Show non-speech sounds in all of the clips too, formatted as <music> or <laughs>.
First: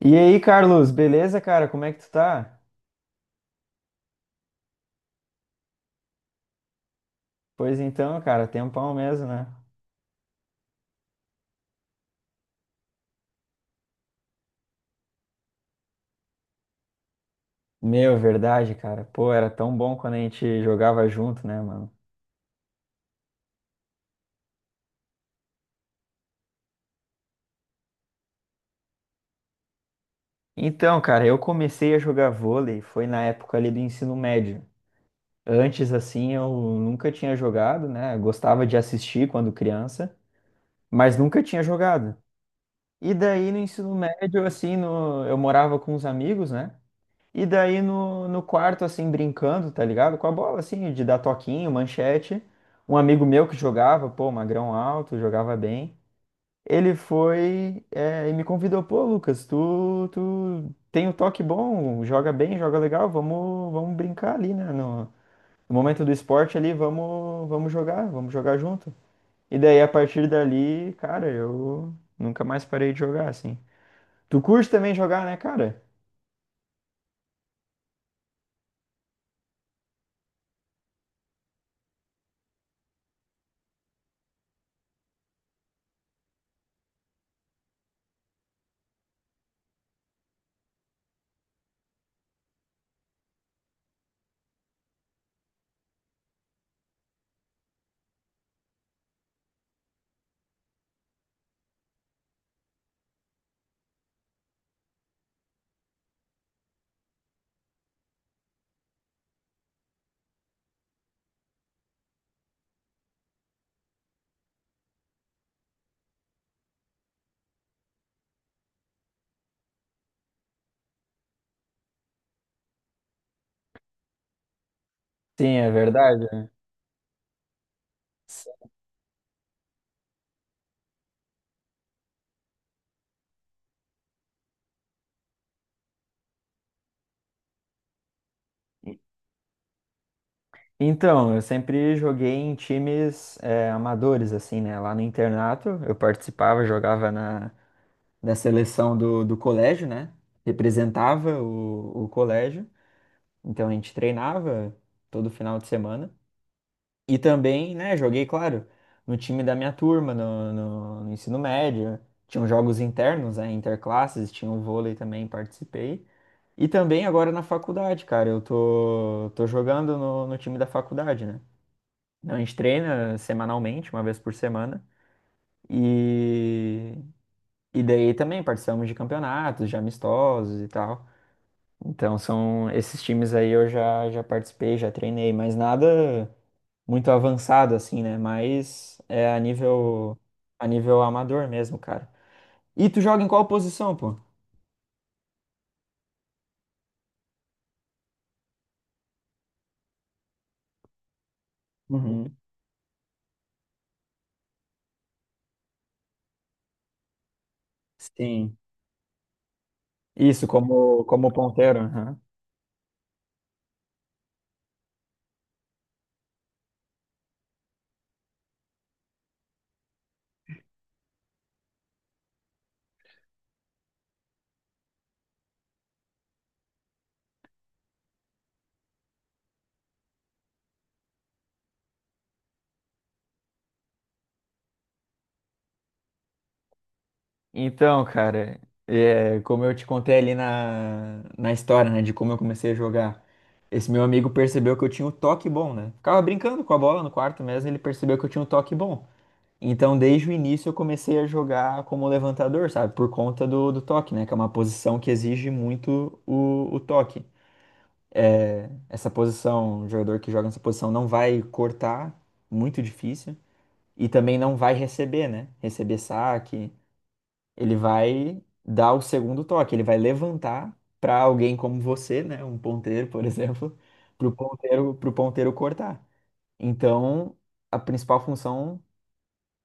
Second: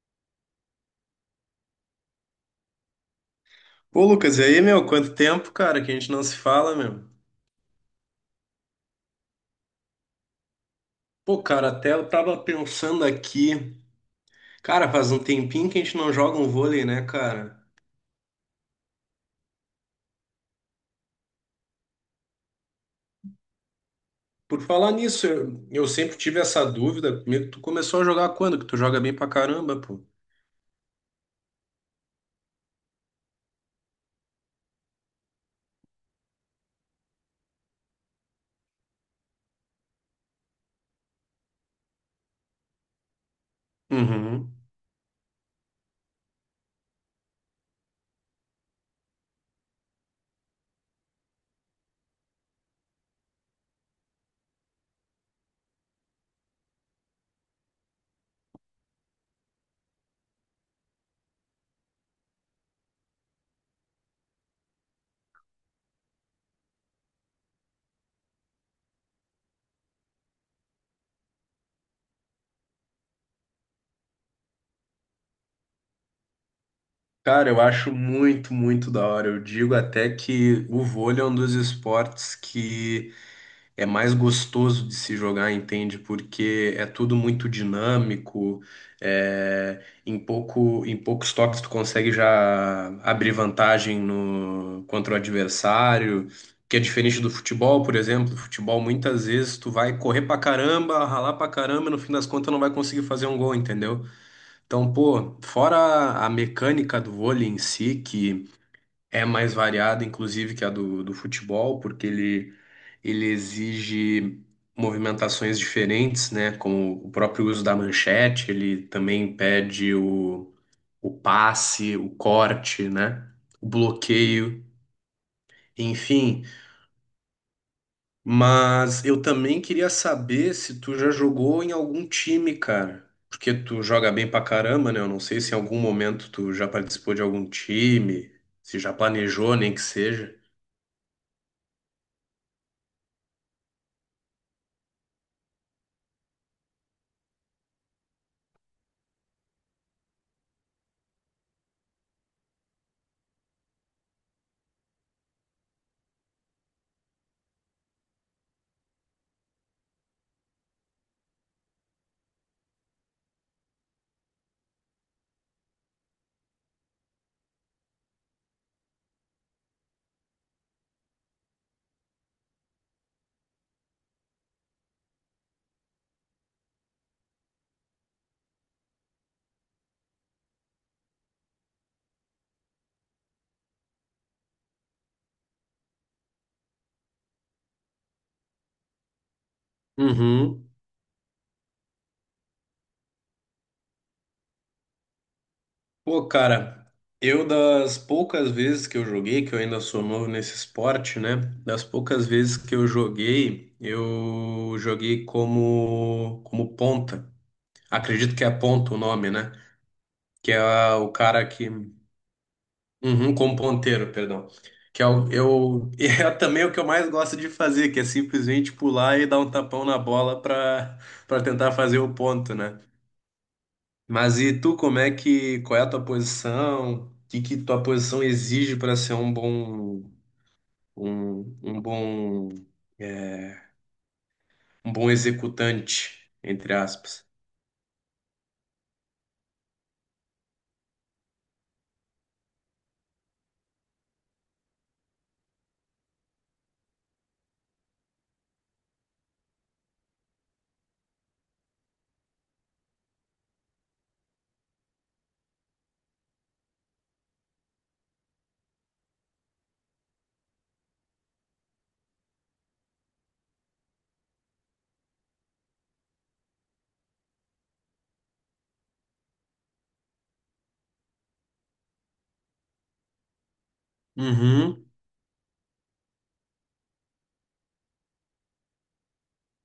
E aí, Carlos, beleza, cara? Como é que tu tá? Pô, Lucas, e aí, meu? Quanto tempo, cara, que a gente não se fala, meu? Pois então, cara, tempão mesmo, né? Pô, cara, até eu tava pensando aqui. Cara, faz um tempinho que a gente não joga um vôlei, né, cara? Meu, verdade, cara. Pô, era tão bom quando a gente jogava junto, né, mano? Por falar nisso, eu sempre tive essa dúvida comigo. Tu começou a jogar quando? Que tu joga bem pra caramba, pô. Então, cara, eu comecei a jogar vôlei, foi na época ali do ensino médio. Antes, assim, eu nunca tinha jogado, né? Gostava de assistir quando criança, mas nunca tinha jogado. E daí, no ensino médio, Uhum. assim, no... eu morava com os amigos, né? E daí no quarto, assim, brincando, tá ligado? Com a bola, assim, de dar toquinho, manchete. Um amigo meu que jogava, pô, magrão alto, jogava bem. Ele foi, é, e me convidou, pô, Lucas, tu tem o toque bom, joga bem, joga legal, vamos brincar ali, né? No, no momento do esporte ali, vamos jogar, vamos jogar junto. E daí, a partir dali, cara, eu nunca mais parei de jogar, assim. Tu curte também jogar, né, cara? Cara, eu acho muito, muito da hora. Eu digo até que o vôlei é um dos esportes que é mais gostoso de se jogar, entende? Porque é tudo muito dinâmico, é, em poucos toques tu consegue já abrir vantagem no, contra o adversário, que é diferente do futebol, por exemplo. Futebol, muitas vezes, tu vai correr pra caramba, ralar pra caramba, e no fim das contas não vai conseguir fazer um gol, entendeu? Então, pô, fora a mecânica do vôlei em si, que é mais variada, inclusive, que a do, do futebol, porque ele exige movimentações diferentes, né? Como o próprio uso da manchete, ele também pede o passe, o corte, né? O bloqueio, Sim, é verdade, enfim. né? Mas eu também queria saber se tu já jogou em algum time, cara. Porque tu joga bem pra caramba, né? Eu não sei se em algum momento tu já participou de algum time, se já planejou, nem que seja. Então, eu sempre joguei em times amadores, assim, né? Lá no internato, eu participava, jogava na seleção do colégio, né? Representava o colégio. Então, a gente treinava todo final de semana. E também, né, joguei, claro, no time da minha turma, no ensino médio. Tinham jogos internos, né? Interclasses, tinha o vôlei também, participei. E também agora na faculdade, cara, eu tô jogando no time da faculdade, né? Então, a gente treina semanalmente, uma vez por semana. E, e daí também participamos de campeonatos, de amistosos e tal. Então, são esses times aí eu já participei, já treinei, mas nada muito avançado assim, né? Mas é a Uhum. nível amador mesmo, cara. E tu joga em qual posição, pô? Pô, cara, eu das poucas vezes que eu joguei, que eu ainda sou novo nesse esporte, né? Das poucas Uhum. vezes que eu joguei como ponta. Acredito que é Sim. ponta o nome, né? Isso, Que é como, o como cara que, ponteiro. Aham. uhum, como ponteiro, perdão. Que é o, eu <laughs> é também o que eu mais gosto de fazer, que é simplesmente pular e dar um tapão na bola para para tentar fazer o ponto, né? Mas e tu, como é que, qual é a tua posição? O que que tua posição exige para ser um bom, um bom, é, um bom executante, entre aspas? Então, cara, é, como eu te contei ali na história, né, de como eu comecei a jogar, esse meu amigo percebeu que eu tinha um toque bom, né? Ficava brincando com a bola no quarto mesmo, ele percebeu que eu tinha um toque bom. Então, desde o início, eu comecei a jogar como levantador, sabe? Por conta do toque, né? Que é uma posição que exige muito o toque. É, essa posição, o jogador que joga nessa posição não vai cortar, muito difícil, e também não vai receber, né? Receber saque, ele vai dar o segundo toque, ele vai levantar para alguém como você, né, um ponteiro, por <laughs> exemplo, para o Uhum, ponteiro, para ponteiro cortar. Então, a principal função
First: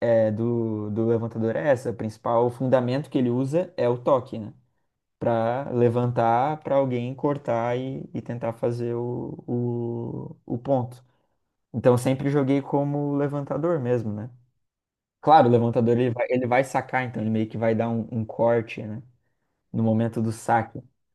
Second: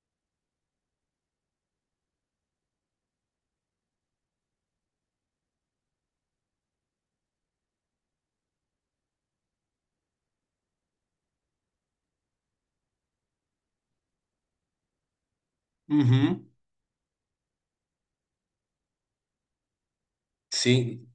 é, do levantador é essa, o principal fundamento que ele usa é o toque, né, para levantar para alguém cortar e tentar fazer o ponto. Então, sempre joguei como levantador mesmo, né? Claro, o levantador ele uhum. vai sacar, então ele meio que vai dar um corte, né? No momento do saque. Sim,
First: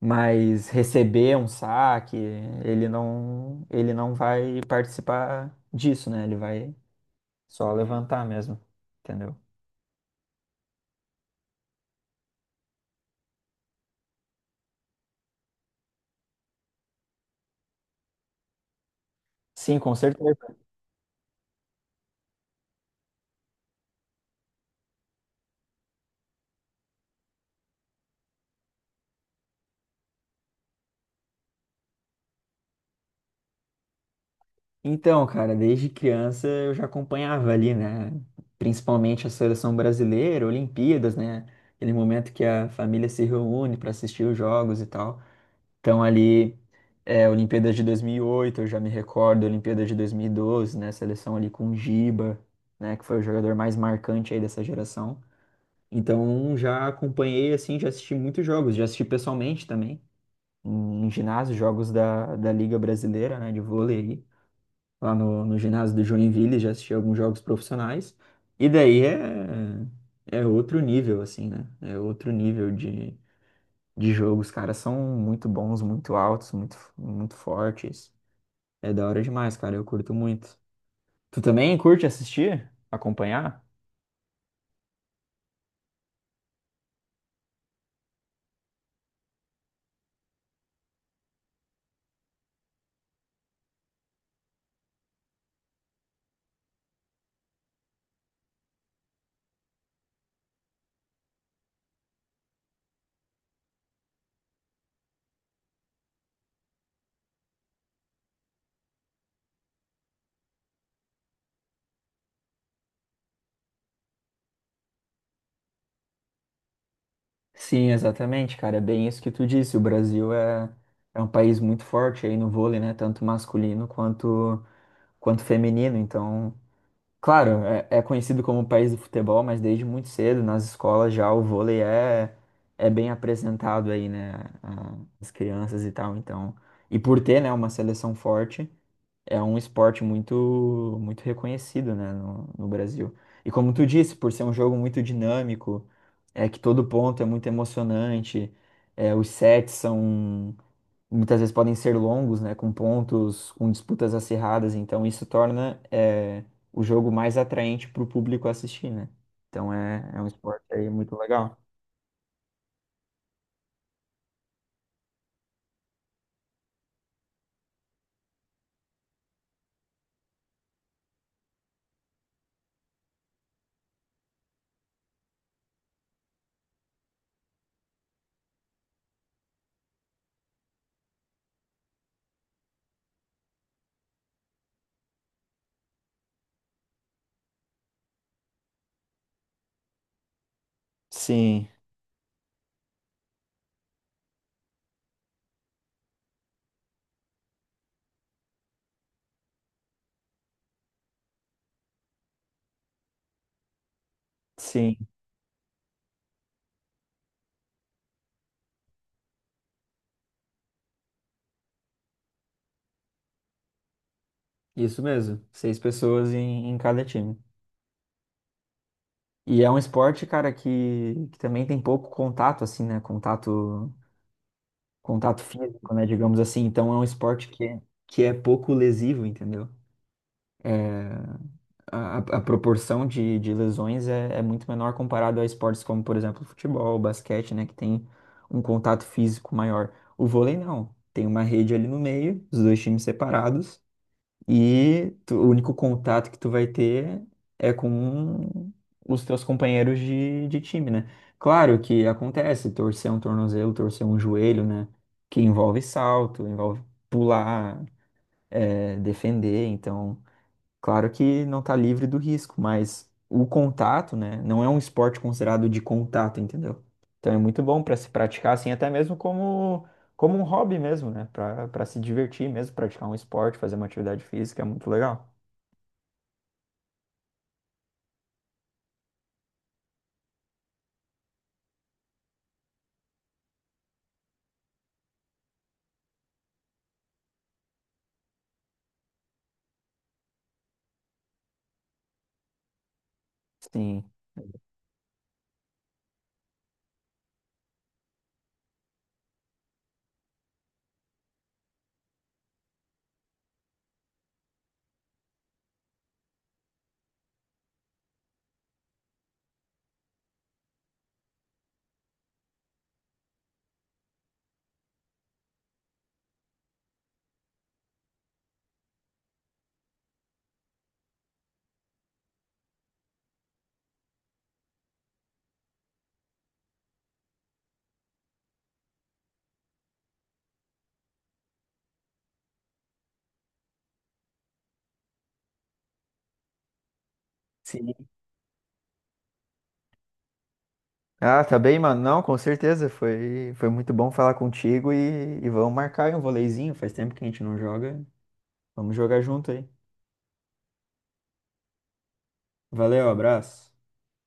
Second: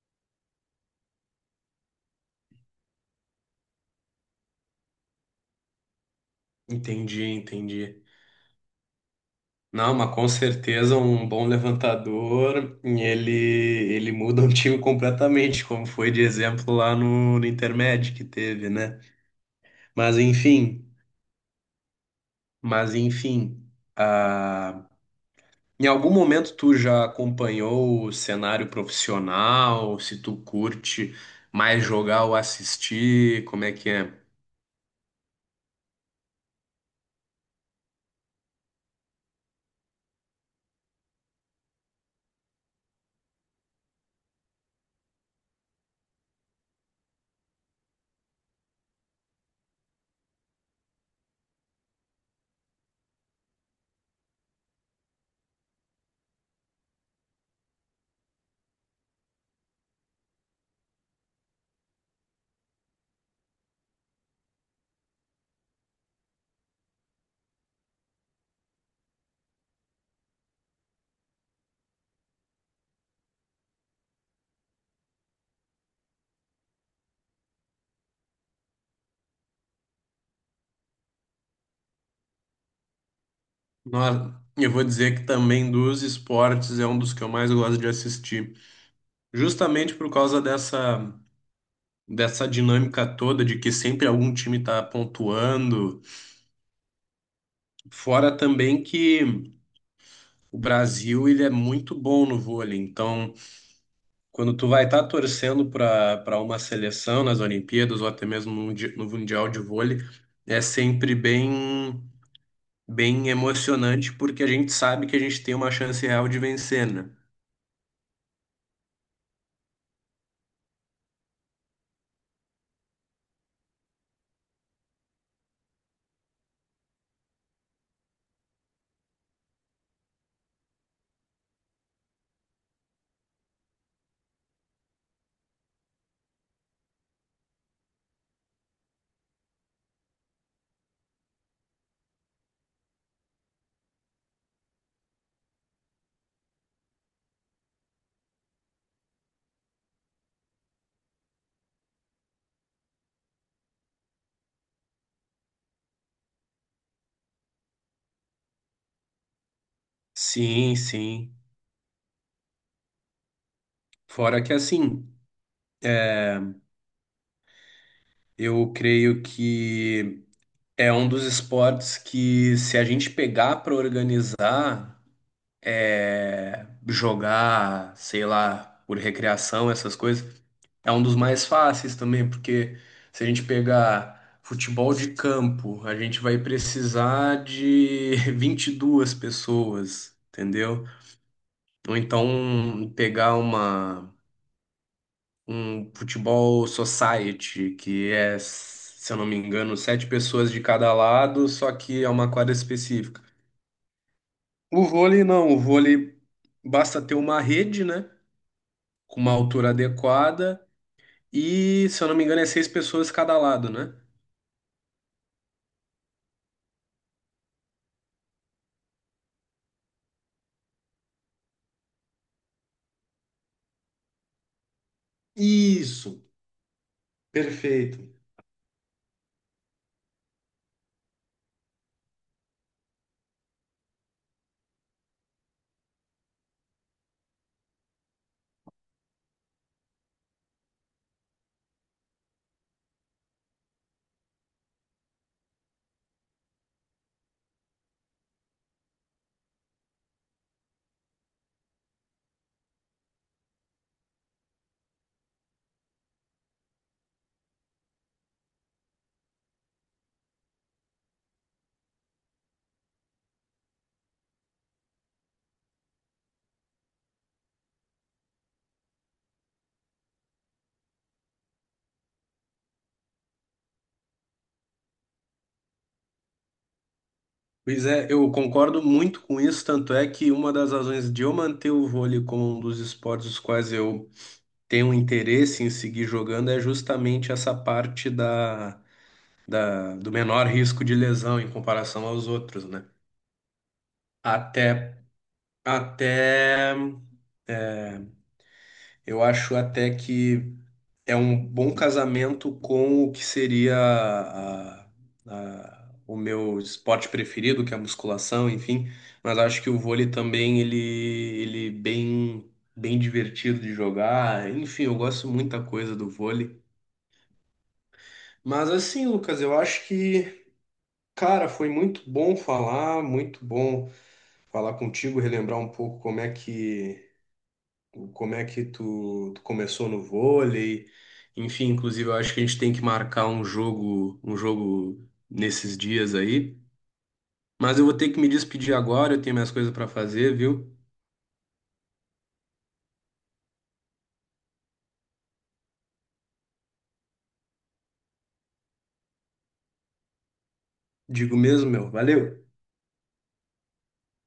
Mas receber um saque, ele não vai participar disso, né? Ele vai entendi, só entendi. levantar mesmo, entendeu? Não, mas com certeza um bom levantador, ele muda um time completamente, como foi de exemplo lá no, no Intermédio que teve, né? Sim, com Mas certeza. enfim, mas enfim, ah, em algum momento tu já acompanhou o cenário profissional? Se tu curte mais jogar ou assistir, como é que é? Então, cara, desde criança eu já acompanhava ali, né? Principalmente a seleção brasileira, Olimpíadas, né? Aquele momento que a família se reúne para assistir os jogos e tal. Então ali, é, Olimpíadas de 2008, eu já me recordo, Olimpíadas de 2012, né, seleção ali com o Giba, né, que foi o jogador mais marcante aí dessa geração. Então já acompanhei, assim, já assisti muitos jogos, já assisti pessoalmente também, em, em ginásio, jogos da Liga Brasileira, né, de vôlei aí, lá no ginásio do Joinville, já assisti alguns jogos profissionais. E daí é, é outro nível, assim, né, é outro nível de jogo. Os caras são muito bons, muito altos, muito, muito fortes. É da hora demais, cara. Eu curto muito. Tu também curte assistir? Acompanhar? Eu vou dizer que também dos esportes é um dos que eu mais gosto de assistir, justamente por causa dessa dinâmica toda de que sempre algum time está pontuando. Fora também que o Brasil ele é muito bom no vôlei, então quando tu vai estar torcendo para uma seleção nas Olimpíadas ou até mesmo no no Mundial de Vôlei, é sempre bem emocionante porque a gente sabe que a gente tem uma chance real de vencer, né? Sim, exatamente, cara. É bem isso que tu disse. O Brasil é, é um país muito forte aí no vôlei, né? Tanto masculino quanto, quanto feminino. Então, claro, é, é conhecido como o país do futebol, mas desde muito cedo, nas escolas já, o vôlei é, é bem apresentado aí, né? a- As crianças e tal. Então, e por ter, né, uma seleção forte. É um esporte muito, muito reconhecido, né, no Brasil. E como tu disse, por ser um jogo muito dinâmico, é que todo ponto é muito emocionante, é, os sets são, muitas vezes podem ser longos, né, com pontos, com disputas acirradas, então isso torna, é, o jogo mais atraente para o público assistir, né? Então é, é um esporte Sim, aí muito sim. legal. Fora que assim, eu creio que é um dos esportes que, se a gente pegar para organizar, é, jogar, sei lá, por recreação, essas coisas, é um dos mais fáceis também, porque se a gente pegar futebol de campo, a gente vai precisar de <laughs> 22 pessoas, entendeu? Sim, Ou então pegar um futebol society, que é, se eu não me engano, sete pessoas de cada lado, só que é uma quadra específica. O sim, vôlei não, o vôlei basta ter uma rede, né? Com uma altura adequada e, se eu não me engano, é seis pessoas cada lado, né? isso mesmo. Seis pessoas em, em cada time. E é um esporte, cara, que também tem pouco contato, assim, né? Contato, contato físico, né? Isso, Digamos assim. Então é um esporte perfeito. que é pouco lesivo, entendeu? É, a proporção de lesões é, é muito menor comparado a esportes como, por exemplo, futebol, basquete, né? Que tem um contato físico maior. O vôlei não. Tem uma rede ali no meio, os dois times separados. E tu- o único contato que tu vai ter é com os teus companheiros de time, né? Claro que acontece, torcer um tornozelo, torcer um joelho, né? Que envolve salto, envolve pular, defender, então. Claro que não está livre do risco, mas o contato, né, não é um esporte considerado de contato, entendeu? Então é muito bom para se praticar assim, até mesmo como, como um hobby mesmo, né? Para para se divertir mesmo, praticar um esporte, fazer uma atividade física, é muito legal. Pois é, eu concordo muito com isso, tanto é que uma das razões de eu manter o vôlei como um dos esportes os quais eu tenho interesse em seguir jogando é justamente essa parte do menor risco de lesão em comparação aos outros, né? Sim. Até, até, é, eu acho até que é um bom casamento com o que seria a- o meu esporte preferido, que é a musculação, enfim. Mas acho que o vôlei também, ele bem divertido de jogar. Enfim, eu gosto muita coisa do vôlei. Mas assim, Lucas, eu acho que, cara, foi muito bom falar contigo, relembrar um pouco como é que tu começou no vôlei. Enfim, inclusive eu acho que a gente tem que marcar um jogo nesses dias aí. Mas eu vou Sim. ter que me despedir agora, eu tenho minhas coisas para fazer, viu? Ah, tá bem, mano. Não, com certeza. Foi, foi muito bom falar contigo e vamos marcar aí um voleizinho. Faz tempo que a gente não joga. Vamos jogar junto aí. Digo mesmo, meu. Valeu. Valeu, abraço.